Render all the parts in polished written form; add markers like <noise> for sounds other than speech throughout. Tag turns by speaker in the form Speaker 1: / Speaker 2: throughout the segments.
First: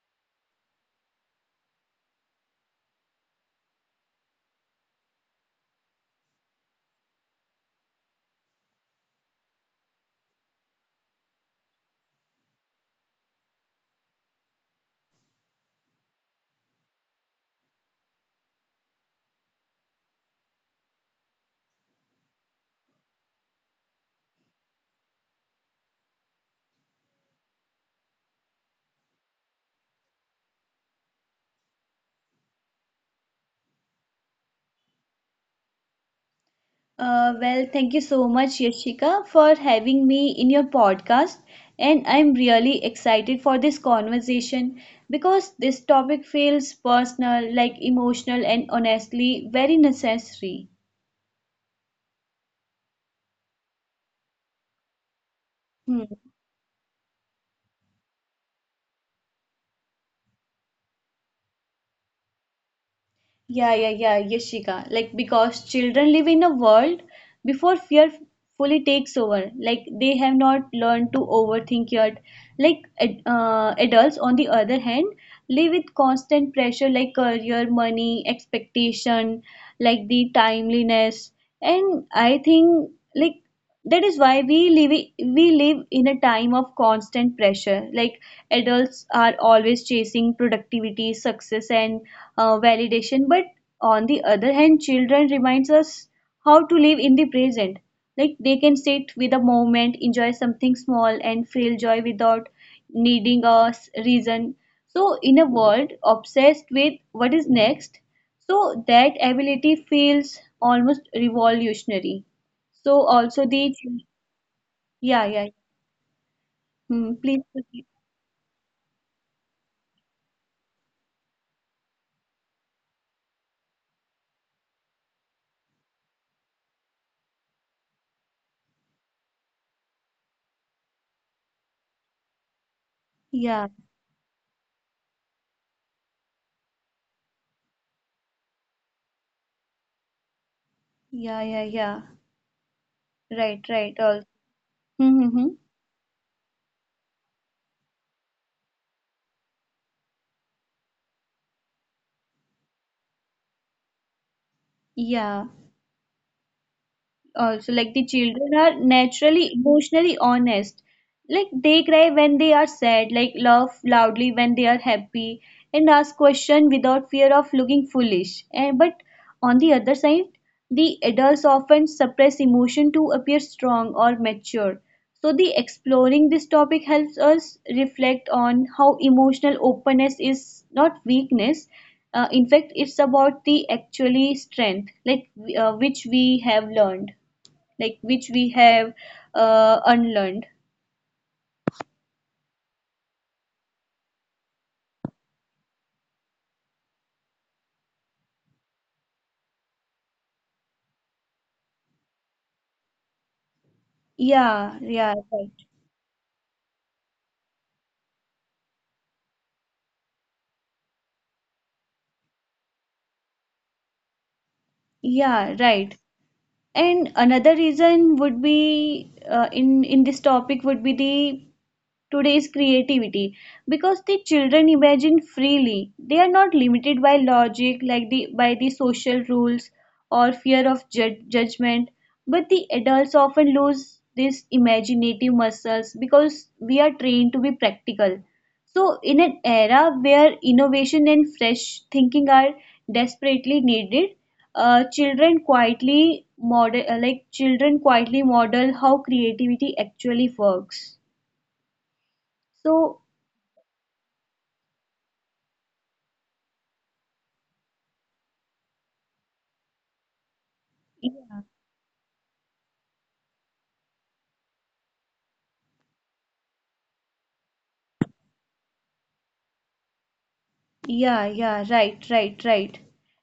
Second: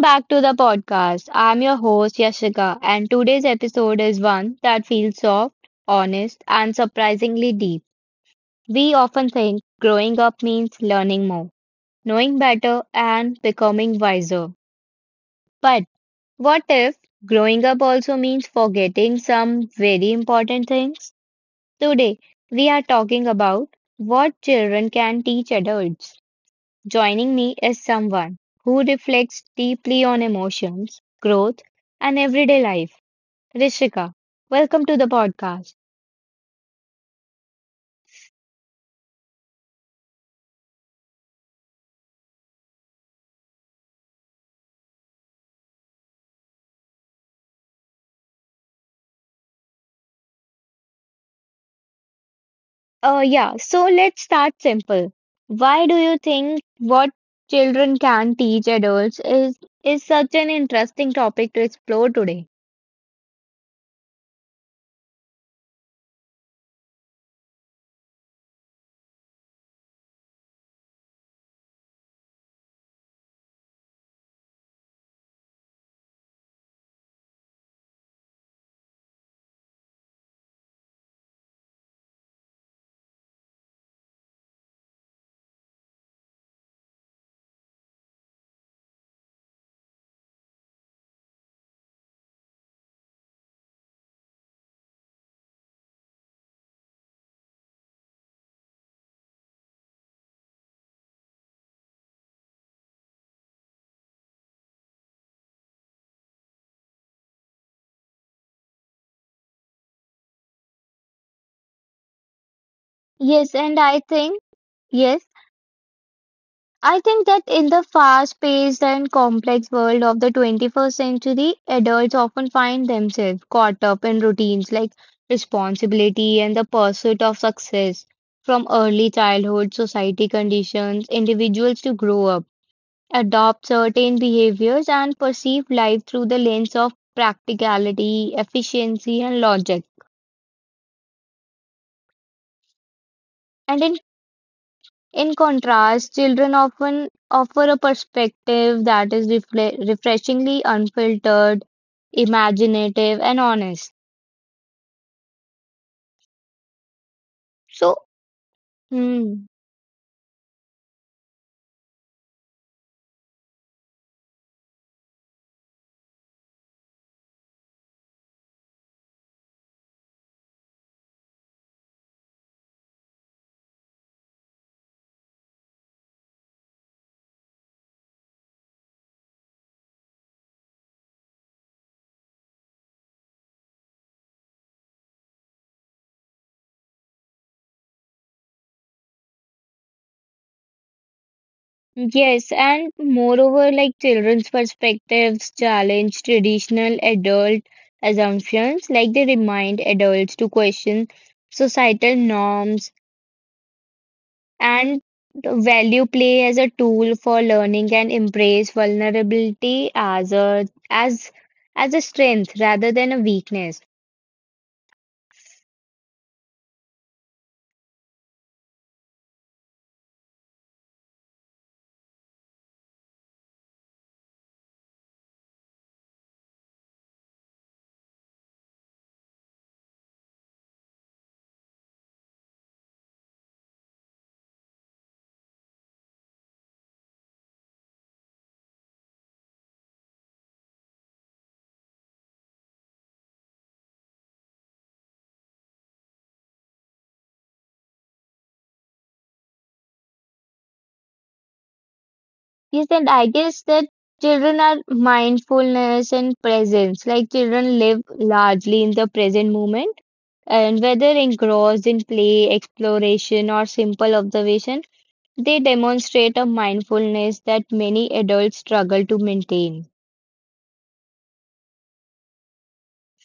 Speaker 1: back to the podcast. I'm your host Yashika, and today's episode is one that feels soft, honest, and surprisingly deep. We often think growing up means learning more, knowing better, and becoming wiser. But what if growing up also means forgetting some very important things? Today, we are talking about what children can teach adults. Joining me is someone who reflects deeply on emotions, growth, and everyday life. Rishika, welcome to the podcast.
Speaker 2: Thank you so much, Yashika, for having me in your podcast. And I'm really excited for this conversation because this topic feels personal, like emotional, and honestly very necessary.
Speaker 1: Yeah, so let's start simple. Why do
Speaker 2: Hmm.
Speaker 1: you think what children can teach adults is such an interesting topic to explore today?
Speaker 2: Yeah, Yashika. Like, because children live in a world before fear fully takes over. Like, they have not learned to overthink yet. Like, adults, on the other hand, live with constant pressure like career, money, expectation, like the timeliness. And I think, like, that is why we live in a time of constant pressure like adults are always chasing productivity success and validation, but on the other hand children reminds us how to live in the present, like they can sit with a moment enjoy something small and feel joy without needing a reason. So in a world obsessed with what is next, so that ability feels almost revolutionary. So also the.
Speaker 1: Yes, and I think
Speaker 2: Yeah,
Speaker 1: yes.
Speaker 2: yeah.
Speaker 1: I
Speaker 2: Hmm,
Speaker 1: think
Speaker 2: please
Speaker 1: that in
Speaker 2: proceed.
Speaker 1: the fast-paced and complex world of the 21st century, adults often find themselves caught up in routines like responsibility and the pursuit of success. From early childhood, society conditions individuals to grow up,
Speaker 2: Yeah,
Speaker 1: adopt certain behaviors, and perceive life through the lens of practicality, efficiency, and logic.
Speaker 2: yeah, yeah, yeah, right,
Speaker 1: And
Speaker 2: right, all.
Speaker 1: in
Speaker 2: Mm-hmm.
Speaker 1: contrast, children often offer a perspective that is refreshingly unfiltered, imaginative, and honest.
Speaker 2: Yeah, also like
Speaker 1: So,
Speaker 2: the children are
Speaker 1: mm,
Speaker 2: naturally emotionally honest, like they cry when they are sad, like laugh loudly when they are happy and ask questions without fear of looking foolish, and but on the other side the adults often suppress emotion to appear strong or mature. So the exploring this topic helps us reflect on how emotional openness is not weakness, in fact it's about the actually strength, like which we have learned, like which we have unlearned.
Speaker 1: yes, and moreover, like children's perspectives challenge traditional adult assumptions, like they remind adults to question societal norms
Speaker 2: Yeah,
Speaker 1: and
Speaker 2: yeah, right.
Speaker 1: value play as a tool for learning and embrace vulnerability as a strength rather than a weakness.
Speaker 2: Yeah, right. And another reason would be in this topic would be the today's creativity, because the children imagine freely. They are not limited by logic, like the by the social rules or fear of judgment. But the adults often lose these imaginative muscles because we are trained to be practical. So, in an era where innovation and fresh thinking are desperately needed, children quietly model how creativity actually works.
Speaker 1: Yes,
Speaker 2: So.
Speaker 1: and I guess that children are mindfulness and presence. Like children live largely in the present moment, and whether
Speaker 2: Yeah,
Speaker 1: engrossed in play, exploration, or simple observation, they demonstrate a mindfulness that many adults struggle to maintain.
Speaker 2: yeah, yeah, right, right, right.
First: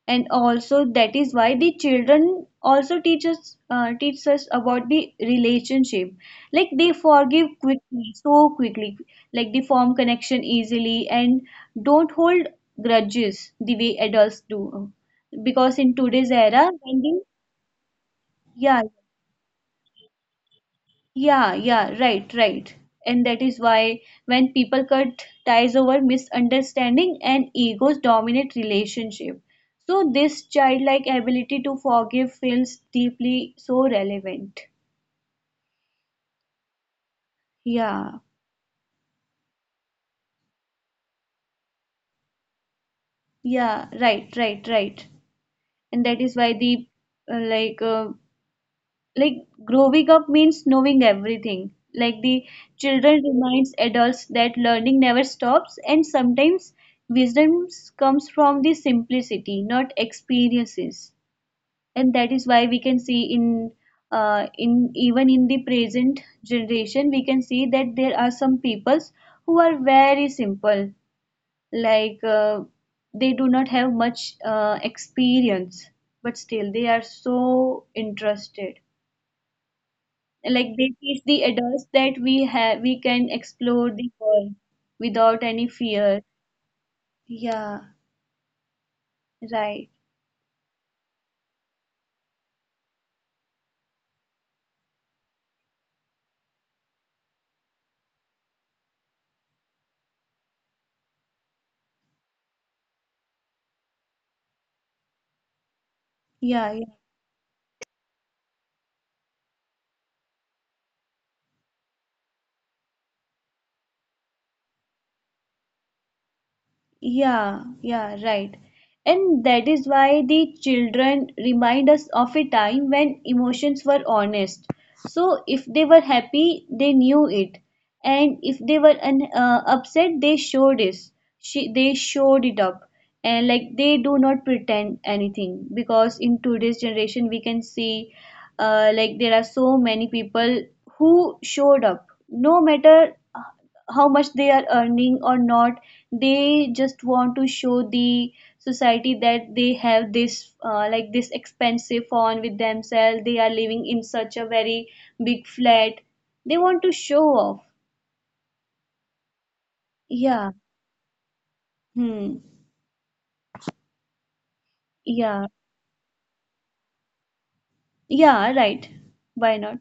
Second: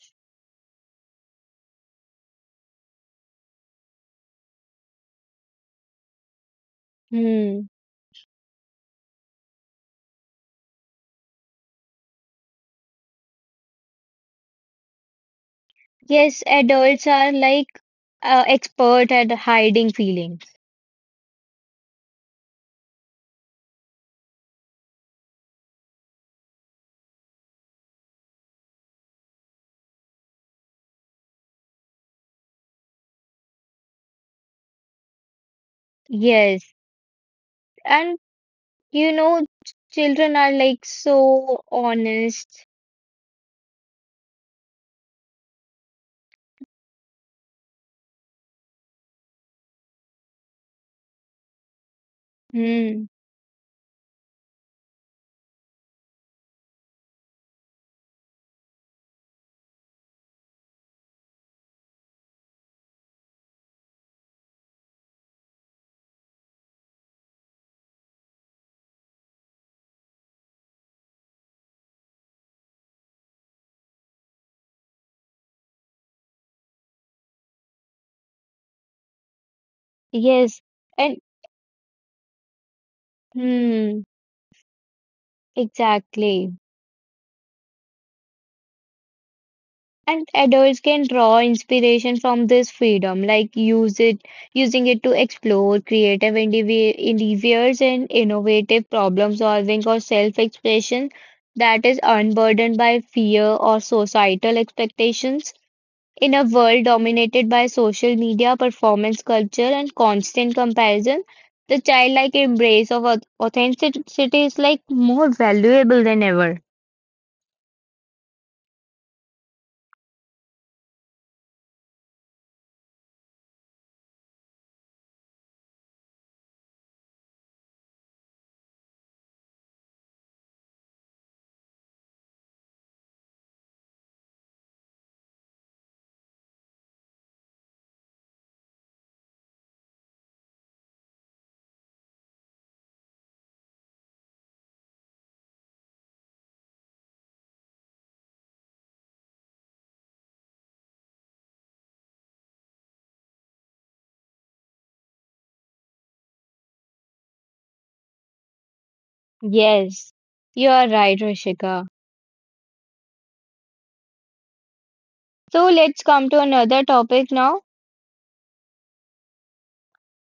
Speaker 2: And also that is why the children also teach us about the relationship. Like they forgive
Speaker 1: Hmm.
Speaker 2: quickly, so quickly. Like they form connection easily and don't hold grudges the way adults do. Because in today's
Speaker 1: Yes,
Speaker 2: era, when
Speaker 1: adults
Speaker 2: the,
Speaker 1: are like
Speaker 2: yeah.
Speaker 1: expert at hiding feelings.
Speaker 2: Yeah, yeah, right, right. And that is why when people cut ties over misunderstanding and egos dominate relationship. So this childlike ability to forgive feels deeply so relevant.
Speaker 1: Yes,
Speaker 2: Yeah,
Speaker 1: and you know, children are like so honest.
Speaker 2: yeah, right, right, right. And that is why the uh, like uh, like growing up means knowing everything, like the
Speaker 1: Hmm.
Speaker 2: children reminds adults that learning never stops and sometimes wisdom comes from the simplicity not experiences. And that is why we can see in even in the present generation, we can see that there are some peoples who are very simple, like they do not have much experience, but still they are so interested, like
Speaker 1: Yes,
Speaker 2: they teach
Speaker 1: and
Speaker 2: the adults that we can explore
Speaker 1: hmm,
Speaker 2: the world without any fear.
Speaker 1: exactly.
Speaker 2: Yeah, right.
Speaker 1: And adults can draw inspiration from this freedom, like use it, using it to explore creative endeavors and innovative problem solving or self-expression that is unburdened by fear or societal expectations. In a world
Speaker 2: Yeah,
Speaker 1: dominated
Speaker 2: yeah.
Speaker 1: by social media, performance culture, and constant comparison, the childlike embrace of authenticity is like more valuable than ever.
Speaker 2: Yeah, yeah, right. And that is why the children remind us of a time when emotions were honest. So if they were happy, they knew it, and if they were upset, they showed it. She, they showed it up, and like they do not pretend anything, because in today's generation we can see, like there are so many people who showed up, no matter how much they are earning or not, they just want to show the society that they have this like this expensive phone with themselves, they are living in such a very big flat, they want to show off.
Speaker 1: Yes, you are
Speaker 2: Yeah.
Speaker 1: right, Rishika.
Speaker 2: Hmm.
Speaker 1: So let's
Speaker 2: Yeah,
Speaker 1: come to another topic now.
Speaker 2: yeah, right, why not.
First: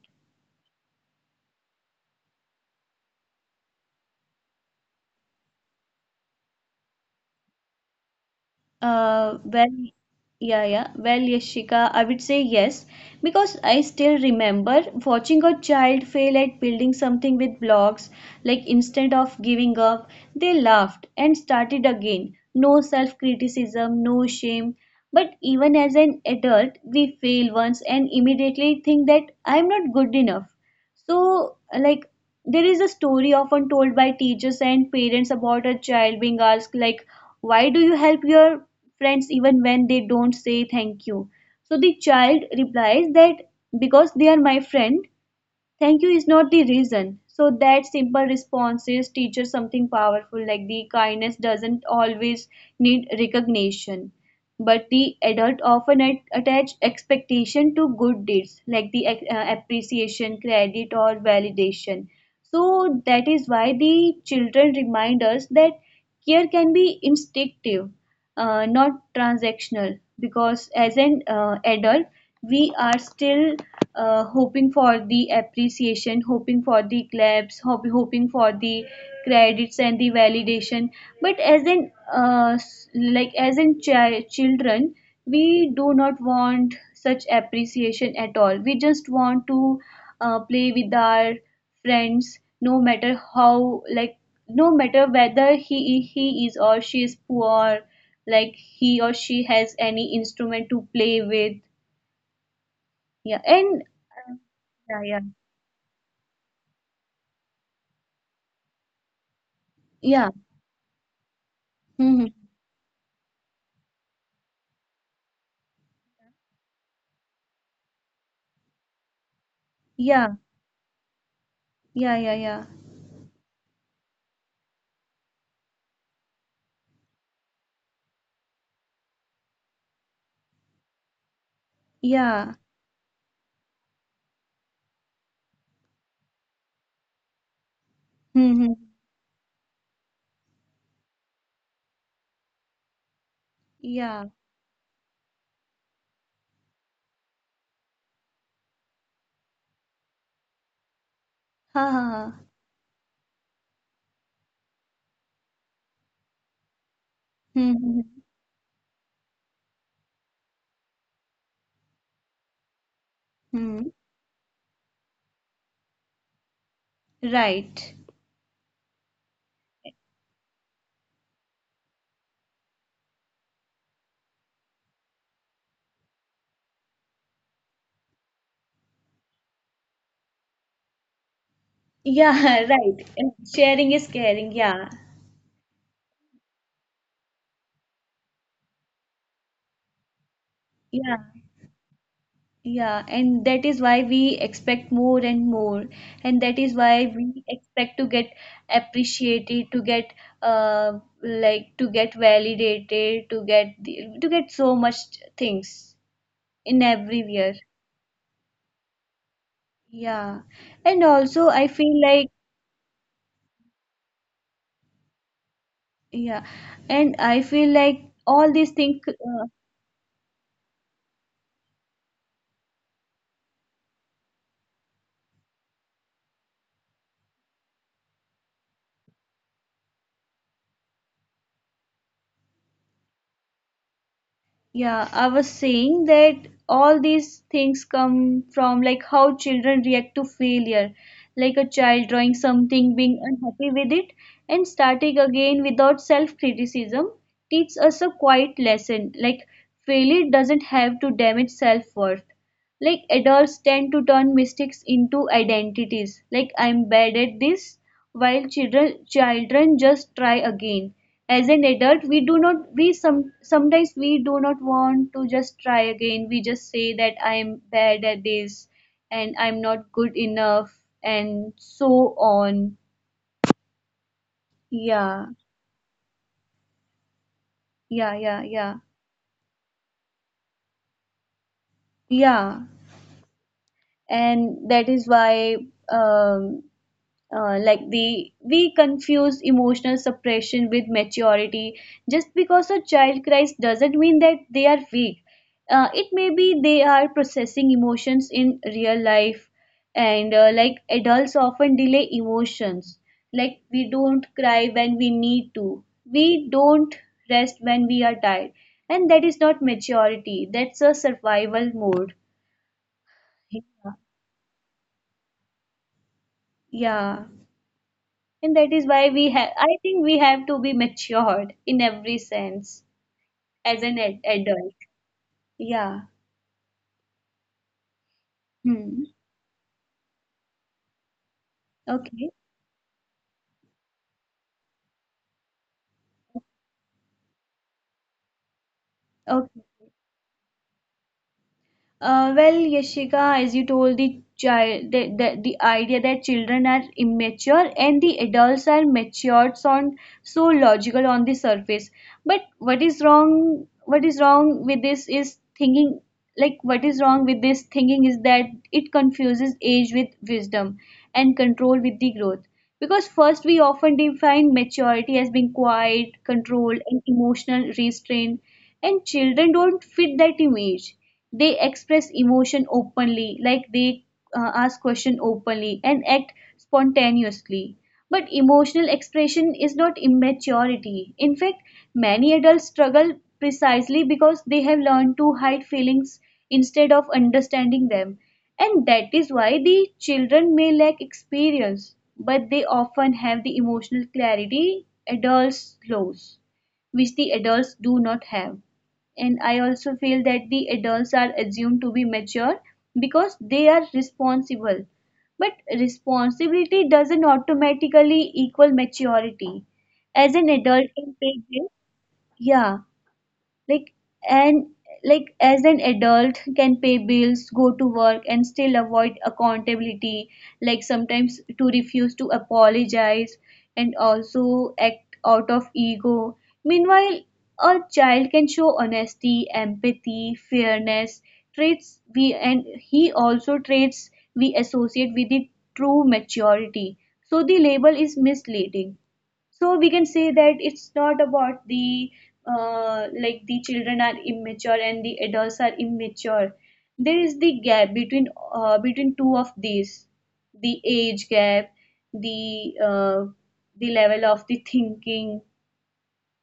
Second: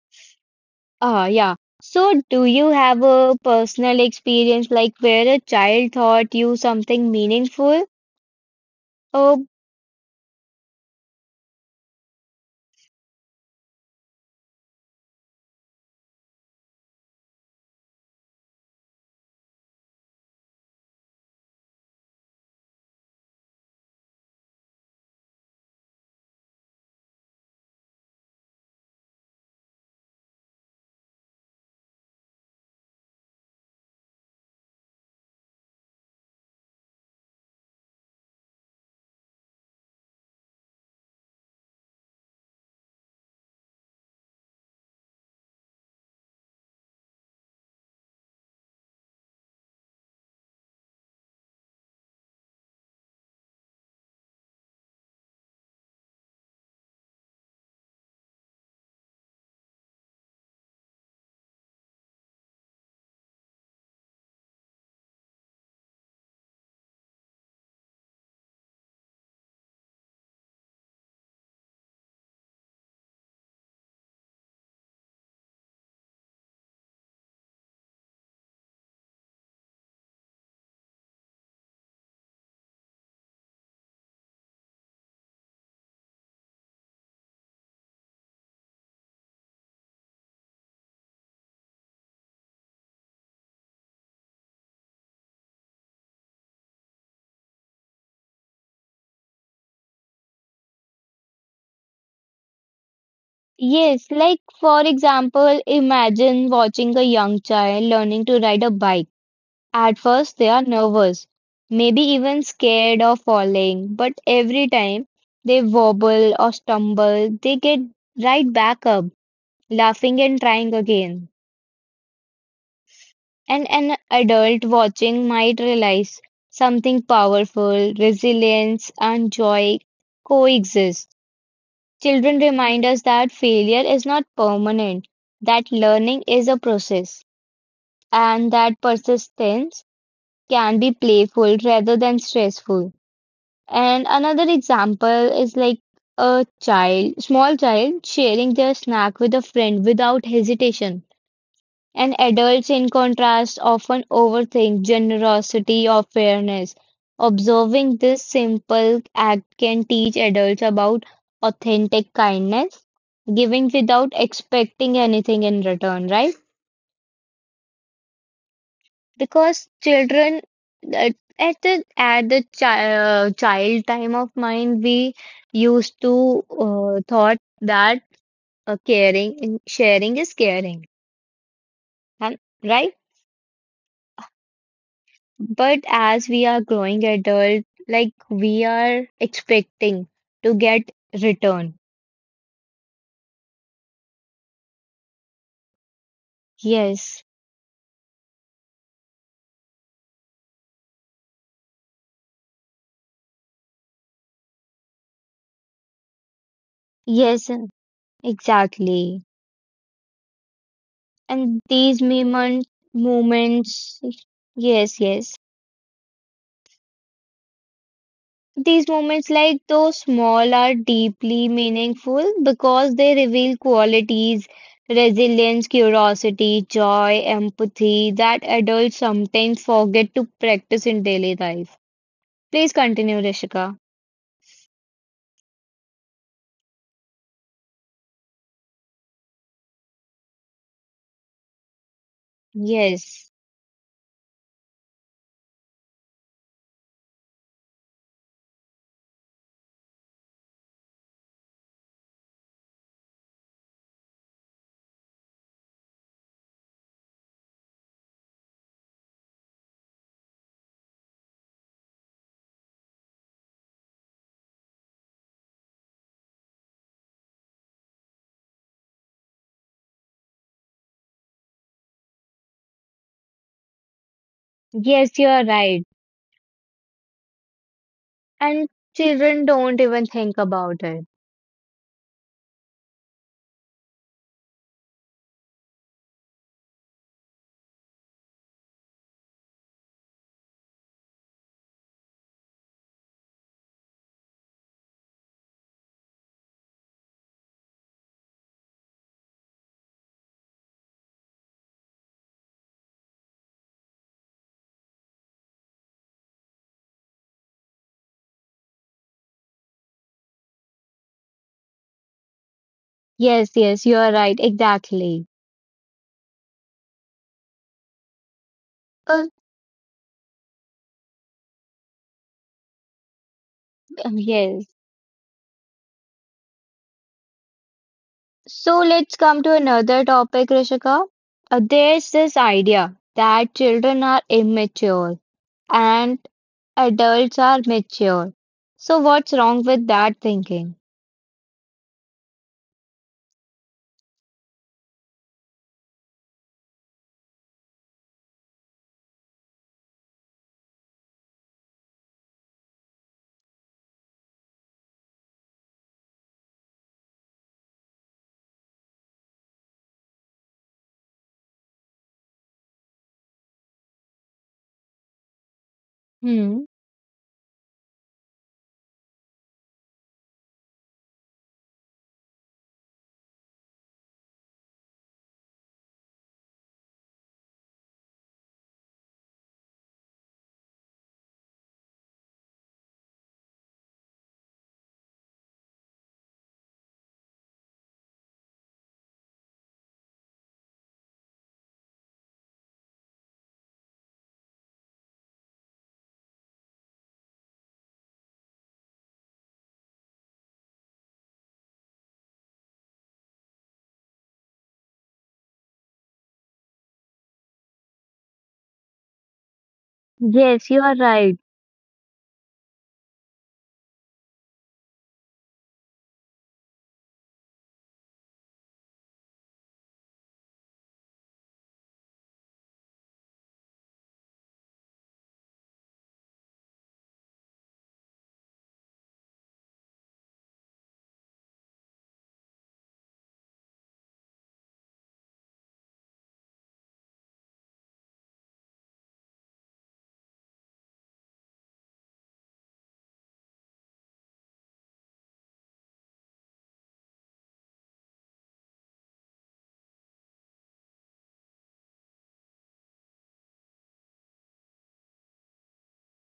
Speaker 1: Ah, yeah. So, do you have a personal experience like where a child taught you something meaningful?
Speaker 2: Uh,
Speaker 1: Oh,
Speaker 2: well, yeah. Well, Yashika, I would say yes, because I still remember watching a child fail at building something with blocks. Like instead of giving up, they laughed and started again. No self-criticism, no shame. But even as an adult, we fail once and immediately think that I'm not good enough. So, like, there is a story often told by teachers and parents about a child being asked, like, why do you help your friends even when they don't say thank you? So the child replies that because they are my friend, thank you is not the reason. So that simple responses teaches something powerful, like the kindness doesn't always need recognition. But the adult often attach expectation to good deeds, like the appreciation, credit or validation. So that is why the children remind us that care can be instinctive, not transactional, because as an adult we are still hoping for the appreciation, hoping for the claps, hoping for the credits and the validation. But as in children, we do not want such appreciation at all, we just want to play with our friends, no matter how, like no matter whether he is or she is poor, like he or she has any instrument to play with. Yeah, and
Speaker 1: yes.
Speaker 2: uh,
Speaker 1: Like, for
Speaker 2: yeah, yeah,
Speaker 1: example, imagine watching a young child learning to ride a bike. At
Speaker 2: yeah.
Speaker 1: first, they are nervous, maybe
Speaker 2: Hmm.
Speaker 1: even scared of falling, but every time they wobble or stumble, they get right back up, laughing
Speaker 2: Yeah,
Speaker 1: and trying again.
Speaker 2: yeah, yeah, yeah,
Speaker 1: And an adult watching might realize something powerful, resilience, and joy coexist. Children
Speaker 2: yeah.
Speaker 1: remind us that failure is not permanent, that learning is a process, and
Speaker 2: Hmm.
Speaker 1: that persistence can be playful rather than stressful. And
Speaker 2: Yeah.
Speaker 1: another example is like a child, small child sharing their snack with a friend without hesitation.
Speaker 2: Ha ha
Speaker 1: And
Speaker 2: ha.
Speaker 1: adults, in contrast, often overthink generosity or fairness.
Speaker 2: Hmm.
Speaker 1: Observing this simple act can teach adults about authentic kindness, giving
Speaker 2: Hmm.
Speaker 1: without expecting anything in return, right?
Speaker 2: Right.
Speaker 1: Because children, uh, at the child time of mind we used to thought that caring and sharing is caring
Speaker 2: Yeah,
Speaker 1: and
Speaker 2: <laughs>
Speaker 1: right,
Speaker 2: right. Sharing is caring. Yeah,
Speaker 1: but as we are growing adult, like we are expecting to get
Speaker 2: yeah.
Speaker 1: return.
Speaker 2: Yeah, and that is why we expect more and more, and that is why
Speaker 1: Yes,
Speaker 2: we expect to get appreciated, to get like to get validated, to get so much things in everywhere.
Speaker 1: yes, exactly.
Speaker 2: Yeah. And also
Speaker 1: and
Speaker 2: I
Speaker 1: these
Speaker 2: feel like,
Speaker 1: moment Moments, yes, yes.
Speaker 2: yeah, and I feel like all
Speaker 1: These
Speaker 2: these things
Speaker 1: moments,
Speaker 2: uh,
Speaker 1: like though small, are deeply meaningful because they reveal qualities, resilience, curiosity, joy, empathy that adults sometimes forget to practice in daily life. Please continue, Rishika.
Speaker 2: Yeah, I was saying that all these things come from like how children react to failure, like a child drawing
Speaker 1: Yes,
Speaker 2: something, being unhappy with it, and starting again without self-criticism, teaches us a quiet lesson. Like failure doesn't have to damage self-worth. Like adults tend to turn mistakes into identities. Like I'm bad at this, while children just try again. As an adult, we do not, we some sometimes we do not want to just try again. We just say that I'm bad at this and I'm not good enough and so on.
Speaker 1: yes,
Speaker 2: Yeah.
Speaker 1: you are right.
Speaker 2: Yeah, yeah,
Speaker 1: And
Speaker 2: yeah.
Speaker 1: children don't even think about it.
Speaker 2: Yeah. And that is why um like the we confuse emotional suppression with maturity, just because a child cries doesn't mean that they are weak, it may be they are processing emotions in real life. And like adults often delay emotions, like we don't cry when we need to, we don't rest when we are tired, and that is not maturity, that's a survival mode.
Speaker 1: Yes, yes,
Speaker 2: Yeah.
Speaker 1: you are right. Exactly.
Speaker 2: Yeah. And that is why we
Speaker 1: Uh,
Speaker 2: have, I think we have to be matured in every sense as an ad
Speaker 1: yes.
Speaker 2: adult. Yeah.
Speaker 1: So
Speaker 2: Hmm.
Speaker 1: let's come to another topic, Rishika. There's
Speaker 2: Okay.
Speaker 1: this idea that children are immature and adults are mature. So what's
Speaker 2: Okay.
Speaker 1: wrong with that thinking?
Speaker 2: Yashika, as you told the child, the idea that children are immature and the adults are matured sound so logical on the surface. But what is wrong? What is wrong with this is thinking. Like what is wrong with this thinking is that it confuses age with wisdom and control with the growth. Because first we often define maturity as being quiet,
Speaker 1: Hmm.
Speaker 2: controlled, and emotional restraint, and children don't fit that image. They express emotion openly, like they ask question openly and act spontaneously. But emotional expression is not immaturity, in fact many adults struggle precisely because they have learned to hide feelings instead of understanding them. And that is why the children may lack experience, but they often have the emotional clarity adults lose, which the adults do not have. And I also feel that the adults are assumed to be mature because they are responsible, but responsibility doesn't automatically equal maturity, as an
Speaker 1: Yes,
Speaker 2: adult
Speaker 1: you are
Speaker 2: can take
Speaker 1: right.
Speaker 2: this. Yeah. Like, and like as an adult can pay bills, go to work and still avoid accountability, like sometimes to refuse to apologize and also act out of ego. Meanwhile, a child can show honesty, empathy, fairness, traits we and he also traits we associate with the true maturity. So the label is misleading. So we can say that it's not about the like the children are immature and the adults are immature, there is the gap between between two of these, the age gap, the uh, the level of the thinking.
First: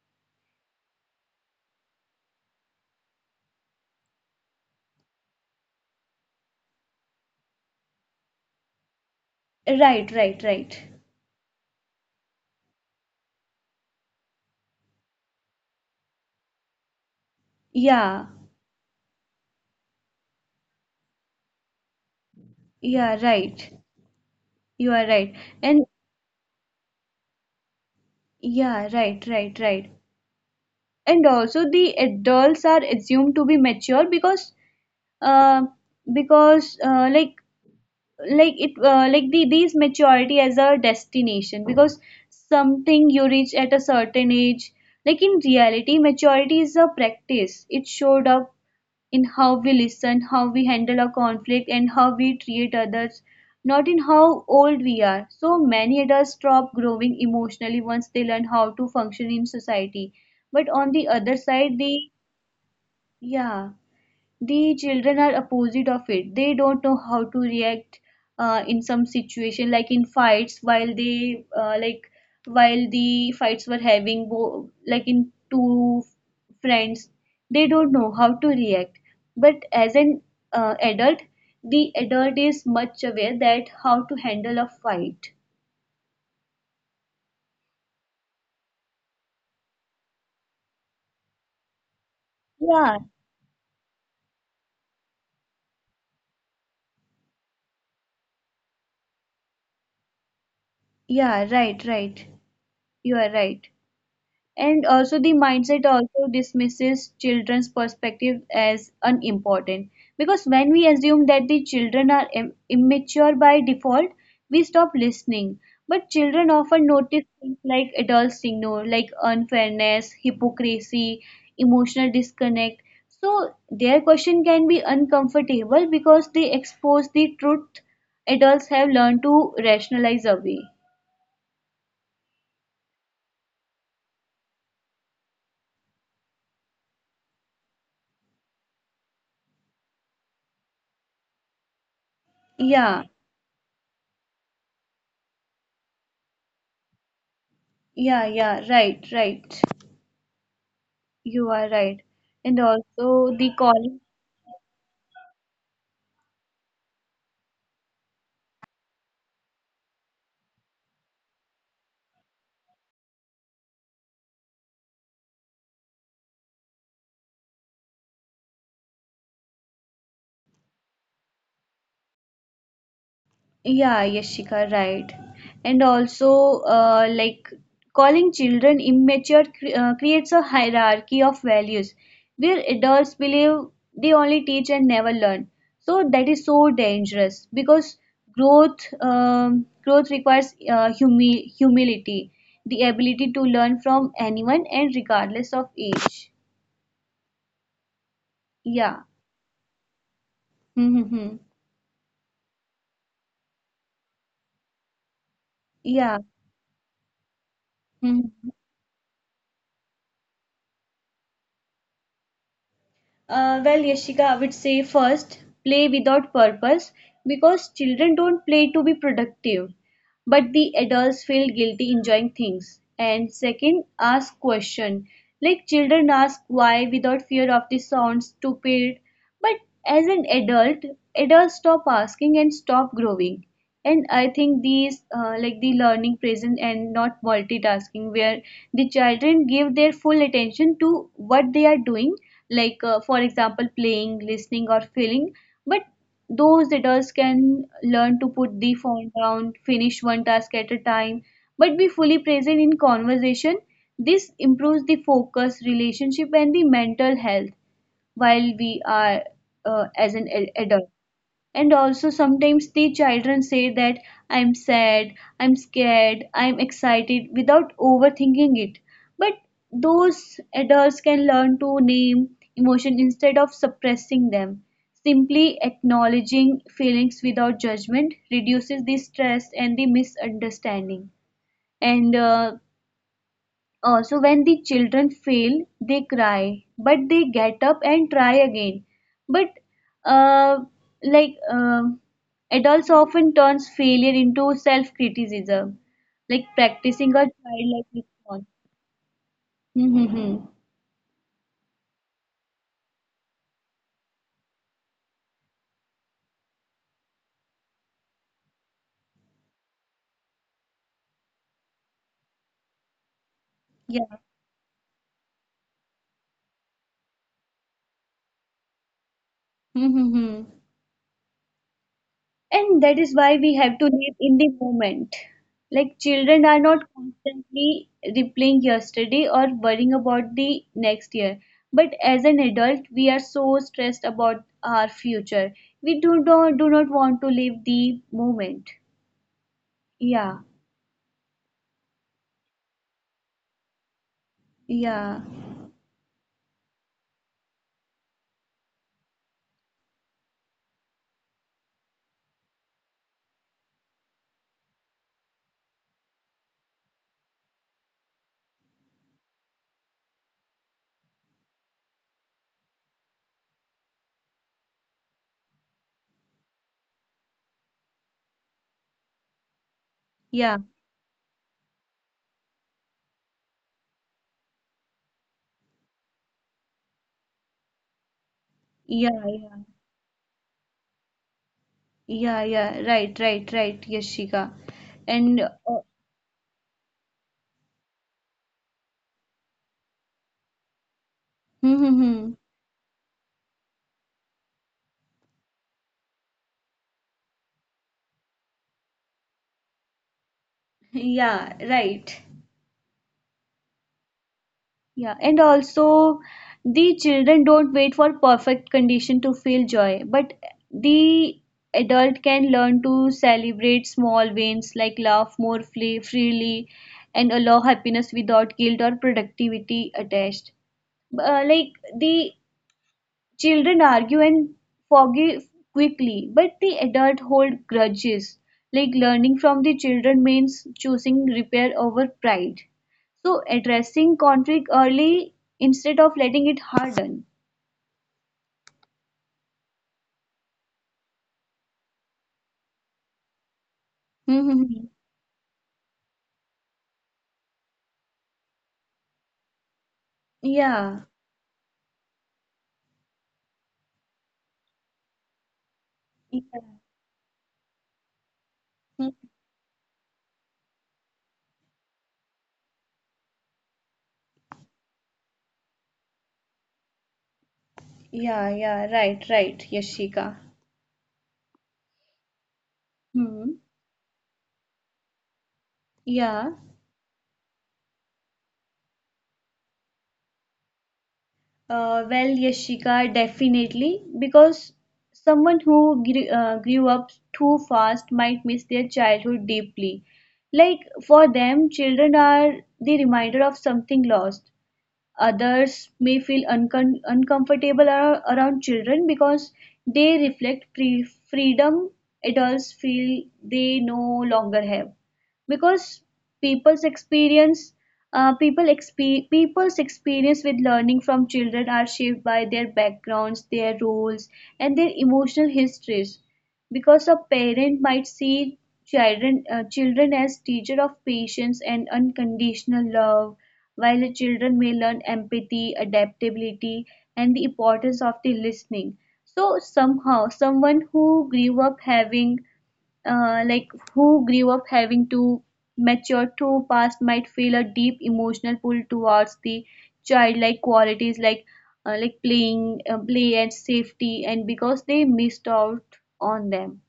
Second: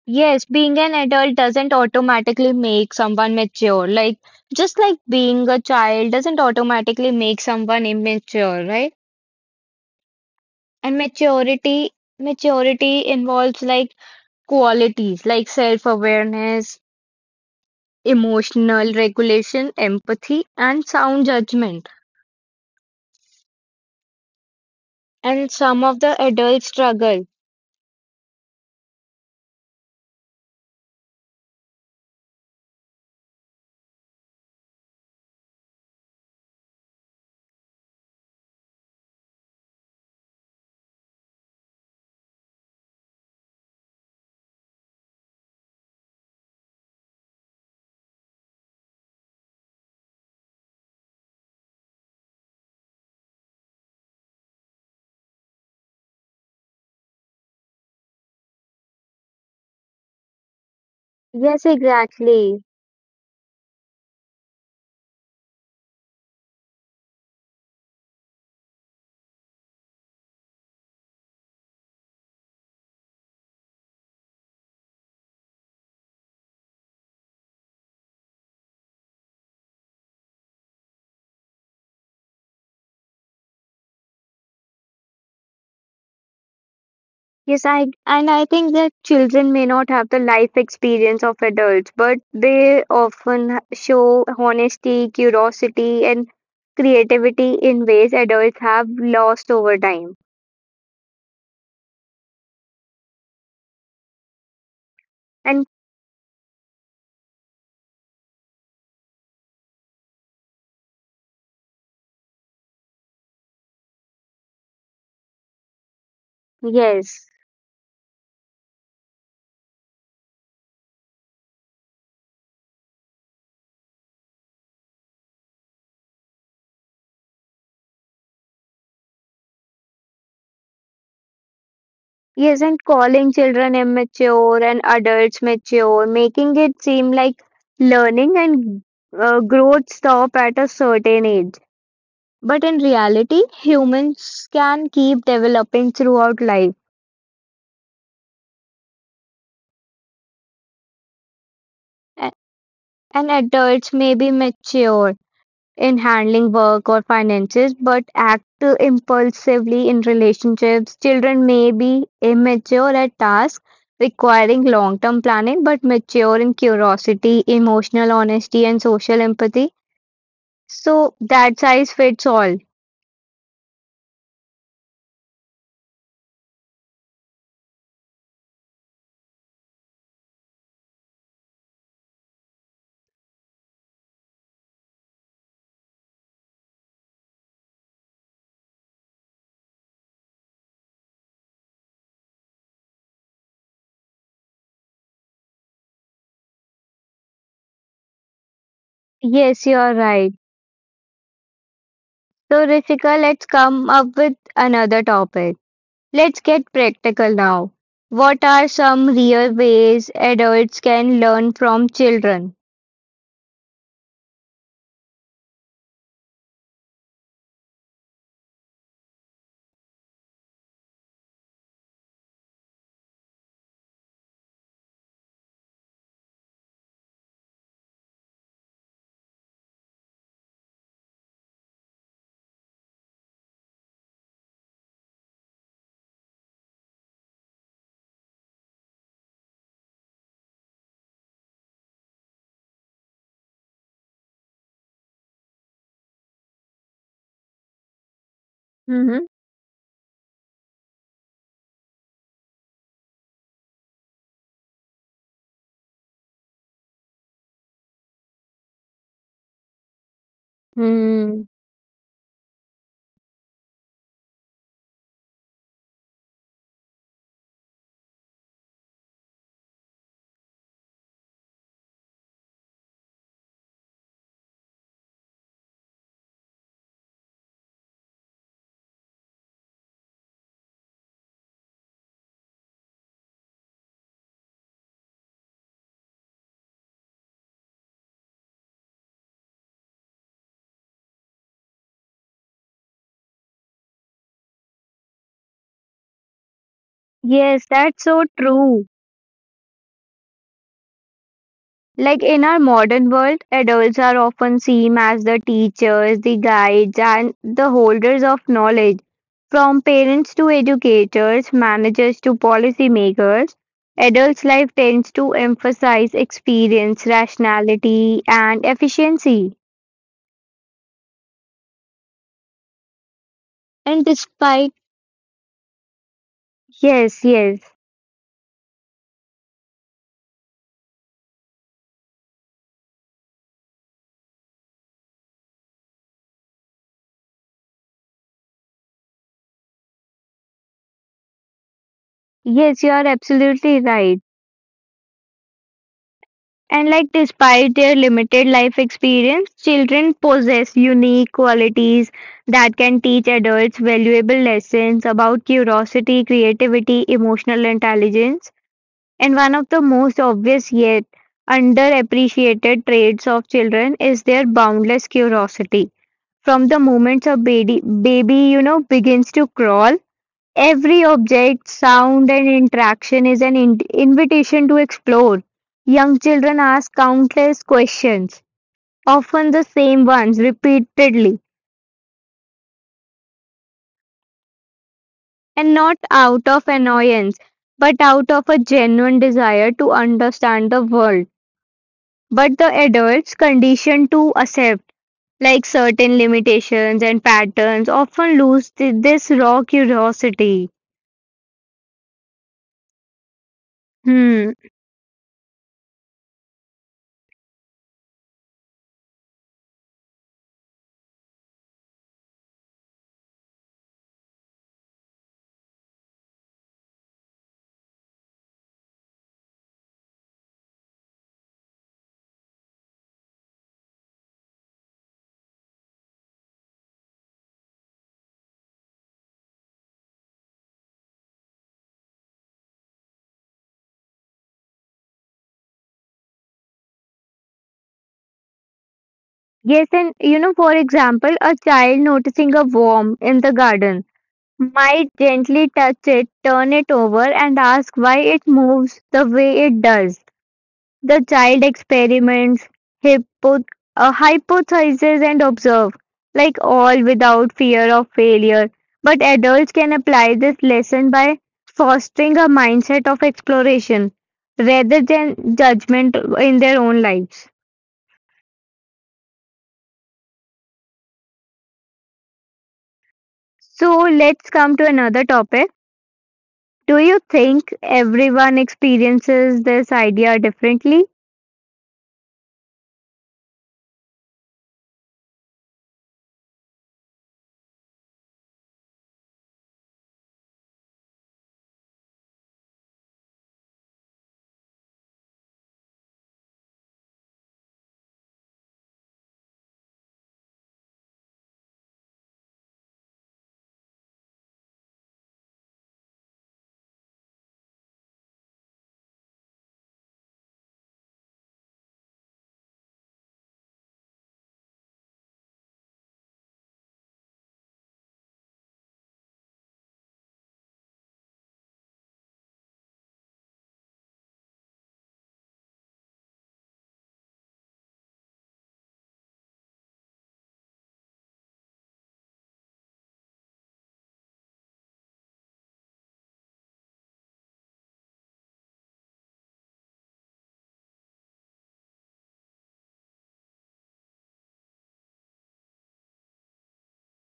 Speaker 1: Yes, being an adult doesn't automatically make someone mature. Like just like being a child doesn't automatically make someone immature, right?
Speaker 2: Right, right, right.
Speaker 1: And maturity involves like qualities like self-awareness,
Speaker 2: Yeah,
Speaker 1: emotional regulation, empathy, and sound judgment.
Speaker 2: yeah, right, you are
Speaker 1: And
Speaker 2: right.
Speaker 1: some of
Speaker 2: And
Speaker 1: the adults struggle.
Speaker 2: yeah, right, right, right. And also the adults are assumed to be mature uh, because like it like the these maturity as a destination, because something you reach at a certain age. Like in reality maturity is a practice, it showed up in how we listen, how we handle a conflict and how we treat others, not in how old we are. So many adults stop growing emotionally once they learn how to function in society, but on the other
Speaker 1: Yes,
Speaker 2: side they,
Speaker 1: exactly.
Speaker 2: yeah, the children are opposite of it, they don't know how to react in some situation like in fights, while they while the fights were having like in Two friends, they don't know how to react. But as an adult, the adult is much aware that how to handle a fight.
Speaker 1: Yes, I and I think that children may not have the life experience of adults, but they
Speaker 2: Yeah,
Speaker 1: often show honesty, curiosity, and creativity in ways adults have lost over time.
Speaker 2: yeah, right, right, you are right. And also, the
Speaker 1: And
Speaker 2: mindset also dismisses children's perspective as unimportant. Because when we assume that the children are immature by default, we stop listening. But children often
Speaker 1: yes.
Speaker 2: notice things like adults ignore, like unfairness, hypocrisy, emotional disconnect. So, their question can be uncomfortable because they expose the truth adults have learned to rationalize away.
Speaker 1: Isn't calling children immature and adults mature, making it seem like learning and growth stop at a certain age? But in
Speaker 2: Yeah,
Speaker 1: reality, humans can keep developing throughout life,
Speaker 2: yeah, yeah, right, right. You are right.
Speaker 1: a-
Speaker 2: And
Speaker 1: and
Speaker 2: also the
Speaker 1: adults
Speaker 2: calling,
Speaker 1: may be mature in handling work or finances, but act impulsively in relationships. Children may be immature at tasks requiring long term planning, but mature in curiosity, emotional honesty, and social empathy. So that size fits all.
Speaker 2: yeah, Yashika, right. And also, like calling children immature creates a hierarchy of values where adults believe they only teach and never learn. So that is so dangerous because growth requires humility, the ability to learn from anyone and regardless of age.
Speaker 1: Yes, you
Speaker 2: Yeah. <laughs>
Speaker 1: are right.
Speaker 2: Mm-hmm.
Speaker 1: So, Rishika, let's come up with another topic. Let's get
Speaker 2: Yeah.
Speaker 1: practical now. What are some
Speaker 2: <laughs>
Speaker 1: real ways adults can learn from children?
Speaker 2: Well, Yashika, I would say first, play without purpose because children don't play to be productive but the adults feel guilty enjoying things. And second, ask question. Like children ask why without fear of the sound stupid. But as an adult, adults stop asking and stop growing. And I think these like the learning present and not multitasking, where the children give their full attention to what they are doing, like for example playing, listening, or feeling. But those adults can learn to put the phone down, finish one task at a time, but be fully present in conversation. This improves the focus, relationship, and the mental health while we are as an adult.
Speaker 1: Mm-hmm.
Speaker 2: And also sometimes the children say that I'm sad, I'm scared, I'm excited without overthinking it, but those adults can learn to name emotion instead of suppressing them. Simply acknowledging feelings without judgment reduces the stress and the misunderstanding. And also when the children fail, they cry, but they get up and try again. But uh, like uh, adults often turns failure into self-criticism, like practicing
Speaker 1: Yes,
Speaker 2: a
Speaker 1: that's so
Speaker 2: childlike
Speaker 1: true.
Speaker 2: response. Hmm, hmm, hmm.
Speaker 1: Like in our modern world, adults are often seen as the teachers, the guides, and the holders of knowledge. From parents to educators, managers to policymakers, adults' life
Speaker 2: Yeah.
Speaker 1: tends to emphasize experience, rationality, and efficiency.
Speaker 2: Hmm, hmm, hmm. And that is
Speaker 1: And
Speaker 2: why we have to
Speaker 1: despite,
Speaker 2: live in the moment. Like children are
Speaker 1: yes,
Speaker 2: not
Speaker 1: yes,
Speaker 2: constantly replaying yesterday or worrying about the next year. But as an adult, we are so stressed about our future. We do not want to live the moment. Yeah,
Speaker 1: yes, you are absolutely right.
Speaker 2: yeah,
Speaker 1: And like despite their limited life experience, children possess unique qualities that can teach adults valuable lessons about curiosity, creativity, emotional intelligence. And one of the most obvious yet underappreciated traits of children is their boundless curiosity. From the moment a baby you know begins to crawl, every
Speaker 2: yeah,
Speaker 1: object, sound, and interaction is an invitation to explore. Young children ask countless questions, often the
Speaker 2: yeah,
Speaker 1: same
Speaker 2: yeah,
Speaker 1: ones repeatedly,
Speaker 2: yeah, yeah, right, right, right, Yashika.
Speaker 1: and not
Speaker 2: And
Speaker 1: out of annoyance, but out of a genuine desire to understand the world. But the adults, conditioned to accept like certain limitations and patterns, often lose this raw curiosity.
Speaker 2: <laughs> yeah, right.
Speaker 1: Hmm.
Speaker 2: Yeah, and also the children don't wait for perfect condition to feel joy, but the adult can learn to celebrate small wins like laugh more freely and allow happiness without guilt or productivity attached. Uh, like the children argue and forgive quickly, but the adult hold grudges. Like learning from the children means choosing repair over pride. So addressing conflict early instead of letting it harden.
Speaker 1: Yes, and you know, for example, a child noticing a worm in the garden might
Speaker 2: Mm-hmm.
Speaker 1: gently touch it, turn it over, and ask why it moves the way it does. The child
Speaker 2: Yeah.
Speaker 1: experiments, hypo- hypothesizes, and observes, like
Speaker 2: Yeah.
Speaker 1: all without fear of failure. But
Speaker 2: Hmm.
Speaker 1: adults can apply this lesson by fostering a mindset of exploration rather than judgment in their own lives.
Speaker 2: Yeah, yeah, right, right, Yashika.
Speaker 1: So,
Speaker 2: Hmm.
Speaker 1: let's come to another topic. Do
Speaker 2: Yeah.
Speaker 1: you think everyone experiences this idea differently?
Speaker 2: Well, Yashika, definitely, because someone who grew up too fast might miss their childhood deeply. Like for them, children are the reminder of something lost. Others may feel uncomfortable around children because they reflect freedom adults feel they no longer have. Because people's experience, people expe- people's experience with learning from children are shaped by their backgrounds, their roles, and their emotional histories. Because a parent might see children as teacher of patience and unconditional love while the children may learn empathy, adaptability, and the importance of the listening. So somehow, someone who grew up having, like who grew up having to mature too fast, might feel a deep emotional pull towards the childlike qualities like play and safety, and because they missed out on them.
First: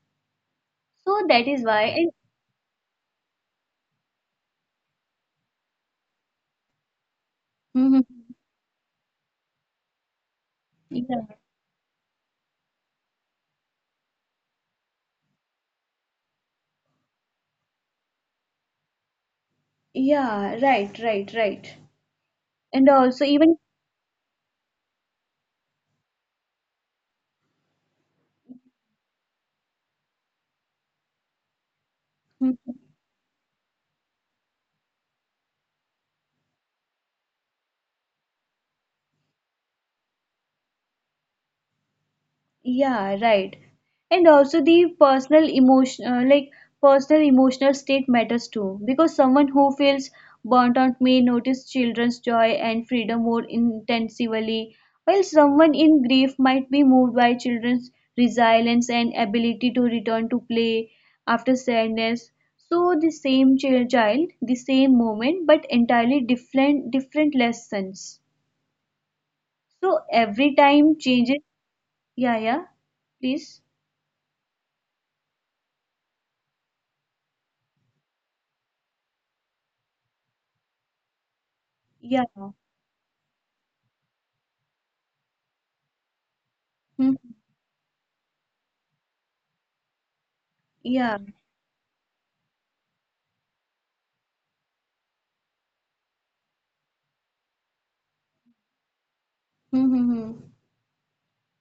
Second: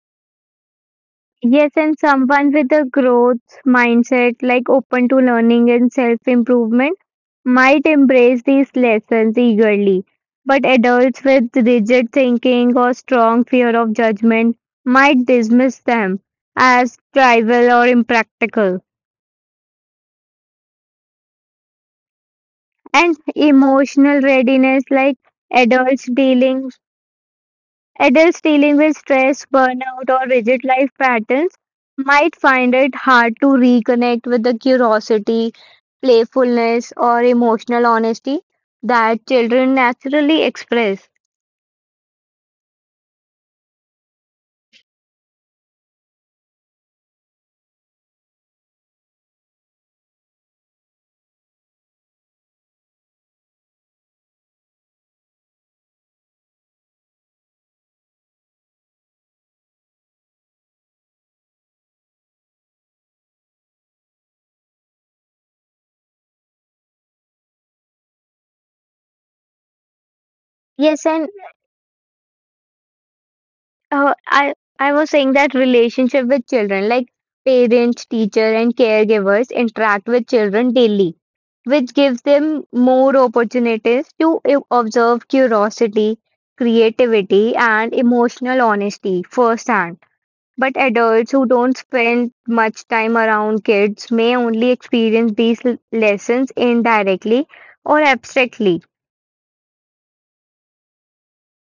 Speaker 2: So that is
Speaker 1: Yes,
Speaker 2: why,
Speaker 1: and
Speaker 2: and
Speaker 1: someone with a growth mindset, like open to learning and self improvement, might
Speaker 2: mhm,
Speaker 1: embrace these lessons eagerly. But adults
Speaker 2: yeah,
Speaker 1: with rigid thinking or strong fear of judgment might dismiss them as trivial or impractical.
Speaker 2: yeah, right, right, right, and
Speaker 1: And
Speaker 2: also even.
Speaker 1: emotional readiness, like adults dealing adults dealing with stress, burnout, or rigid life patterns might find it hard to reconnect with the curiosity, playfulness, or emotional honesty that children naturally express.
Speaker 2: Yeah, right. And also the personal emotional state matters too, because someone who feels burnt out may notice children's joy and freedom more intensively, while someone in grief might be moved by children's resilience and ability to return to play after sadness. So the same child, the same moment, but entirely different lessons. So every
Speaker 1: Yes,
Speaker 2: time
Speaker 1: and
Speaker 2: changes. Yeah, yeah. Please.
Speaker 1: I was saying that relationship with children, like parents, teacher, and caregivers interact with children daily, which gives
Speaker 2: Yeah.
Speaker 1: them more opportunities to observe curiosity,
Speaker 2: Hmm.
Speaker 1: creativity, and emotional honesty firsthand. But
Speaker 2: Yeah.
Speaker 1: adults who don't spend much time around kids may only experience these lessons indirectly or abstractly.
Speaker 2: Hmm, hmm, hmm.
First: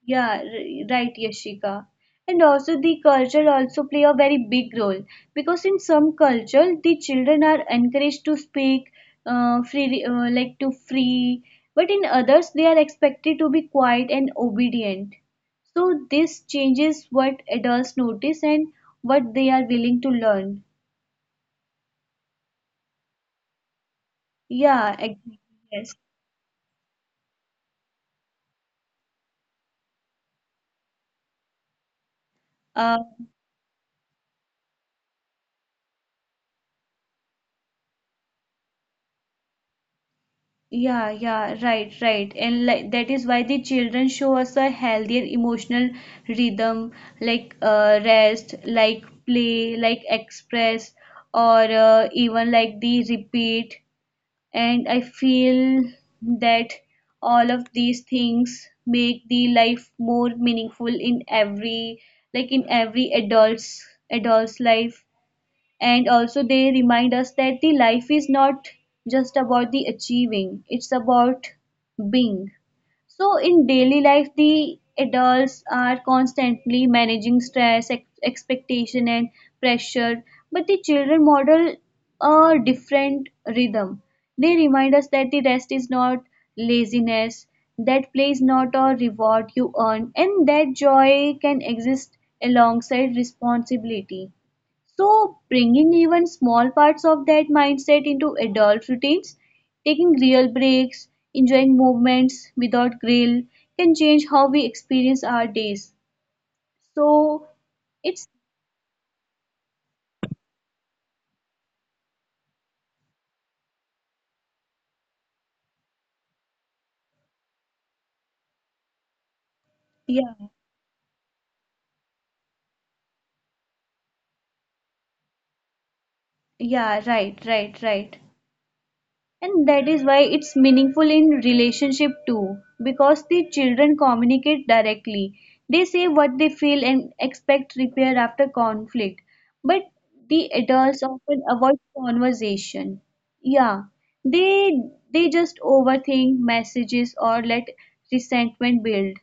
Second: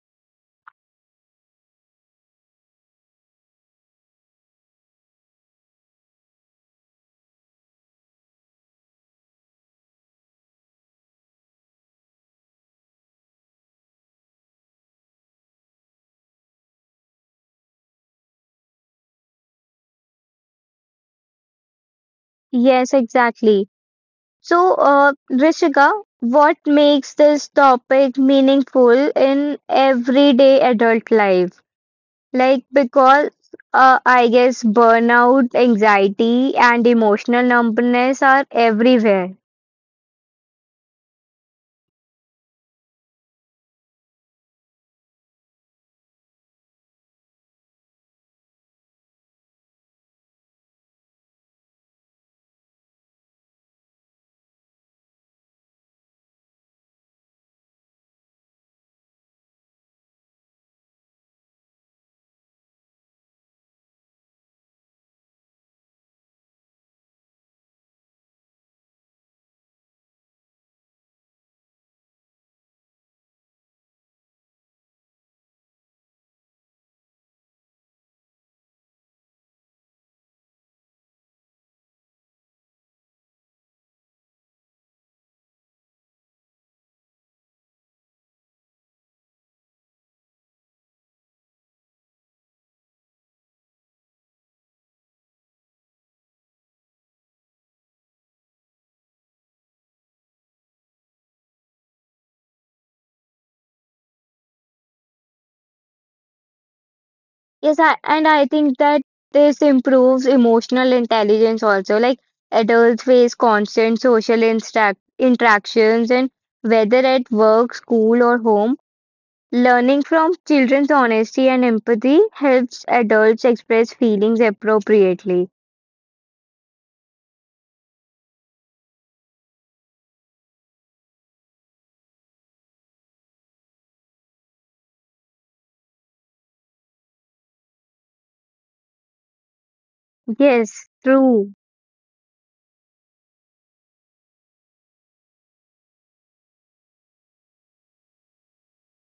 Speaker 2: Yeah. Right, Yashika. And also the culture also play a very big role because in some culture the children are encouraged to speak free like to free, but in others they are expected to be quiet and obedient. So this changes what adults notice and what they are willing to learn.
Speaker 1: Yes, exactly. So,
Speaker 2: Yeah. Exactly. Yes.
Speaker 1: Rishika, what makes this topic meaningful in everyday adult life? Like,
Speaker 2: Uh,
Speaker 1: because I guess burnout, anxiety, and emotional numbness are everywhere.
Speaker 2: Yeah, yeah, right, right. And like that is why the children show us a healthier emotional rhythm like rest, like play, like express, or even like the repeat. And I feel that all of these things make the life more meaningful in every like in every adult's life, and also they remind us that the life is not just about the achieving, it's about being. So in daily life the adults are constantly managing stress, expectation and pressure, but the children model a different rhythm. They remind us that the rest is not laziness, that play is not a reward you earn, and that joy can exist alongside responsibility. So, bringing even small parts of that mindset into adult routines, taking real breaks, enjoying movements without grill, can change how we experience our days. So,
Speaker 1: Yes, I,
Speaker 2: it's
Speaker 1: and I think that this improves emotional intelligence also. Like, adults face constant social interactions, and whether at work, school, or home, learning from
Speaker 2: yeah,
Speaker 1: children's honesty and empathy helps adults express feelings appropriately.
Speaker 2: yeah, right, right, right. And that is why it's meaningful in relationship too, because the children communicate directly. They say what they feel and expect repair after conflict, but the
Speaker 1: Yes,
Speaker 2: adults often
Speaker 1: true.
Speaker 2: avoid conversation. Yeah, they they just overthink messages or let resentment build,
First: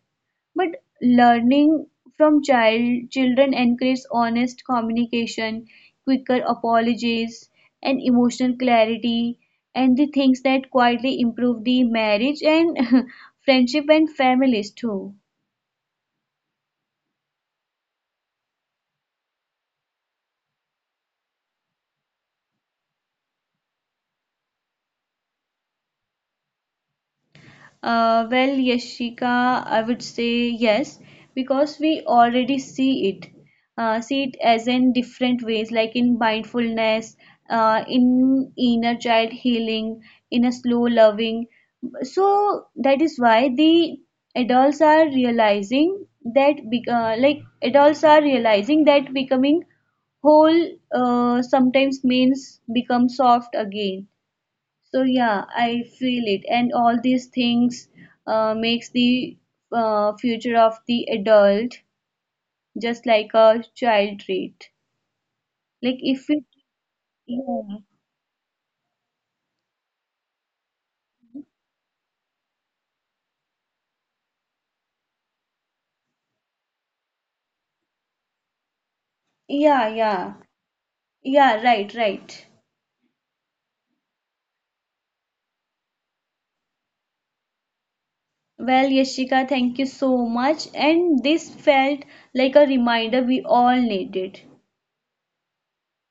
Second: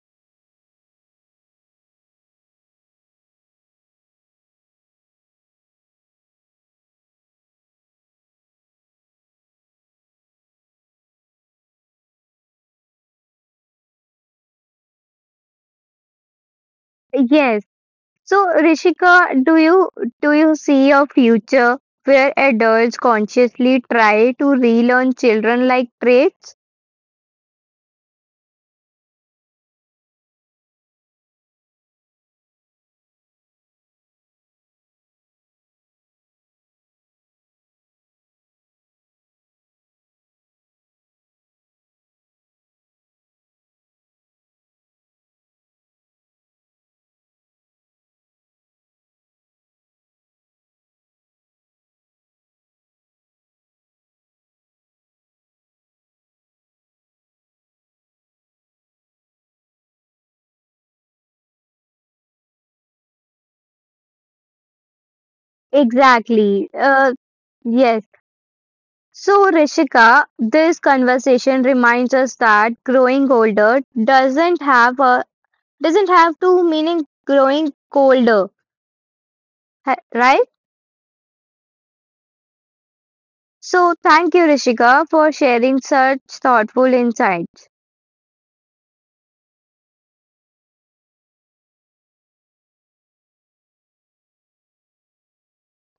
Speaker 2: but learning from children encourages honest communication, quicker apologies, and emotional clarity, and the things that quietly improve the marriage and <laughs> friendship and families too.
Speaker 1: Yes. So, Rishika, do you see a future where adults consciously try to relearn children-like traits?
Speaker 2: Well, Yashika, I would say yes, because we already see it. See it as in different ways, like in mindfulness, in inner child healing, in a slow loving. So that is why the adults are realizing that adults are realizing that becoming whole sometimes means become soft again. So yeah, I feel it, and all these things makes the future of the adult just like a child trait. Like if it,
Speaker 1: Exactly.
Speaker 2: yeah,
Speaker 1: Yes. So, Rishika, this conversation reminds us that growing older doesn't have a doesn't have to meaning growing colder,
Speaker 2: yeah, yeah,
Speaker 1: right?
Speaker 2: yeah, right, right.
Speaker 1: So thank you, Rishika, for sharing such thoughtful insights.
Speaker 2: Well, Yashika, thank you so much, and this felt like a reminder we all needed.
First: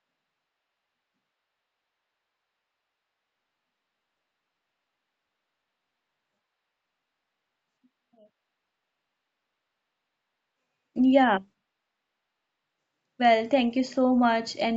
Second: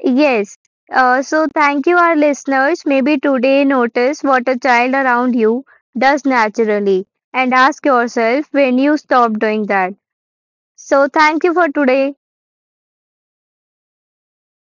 Speaker 1: Yes. So thank you, our listeners. Maybe today notice what a child around you does naturally and ask yourself when you stop doing that. So
Speaker 2: Yeah,
Speaker 1: thank you for today.
Speaker 2: well, thank you so much, and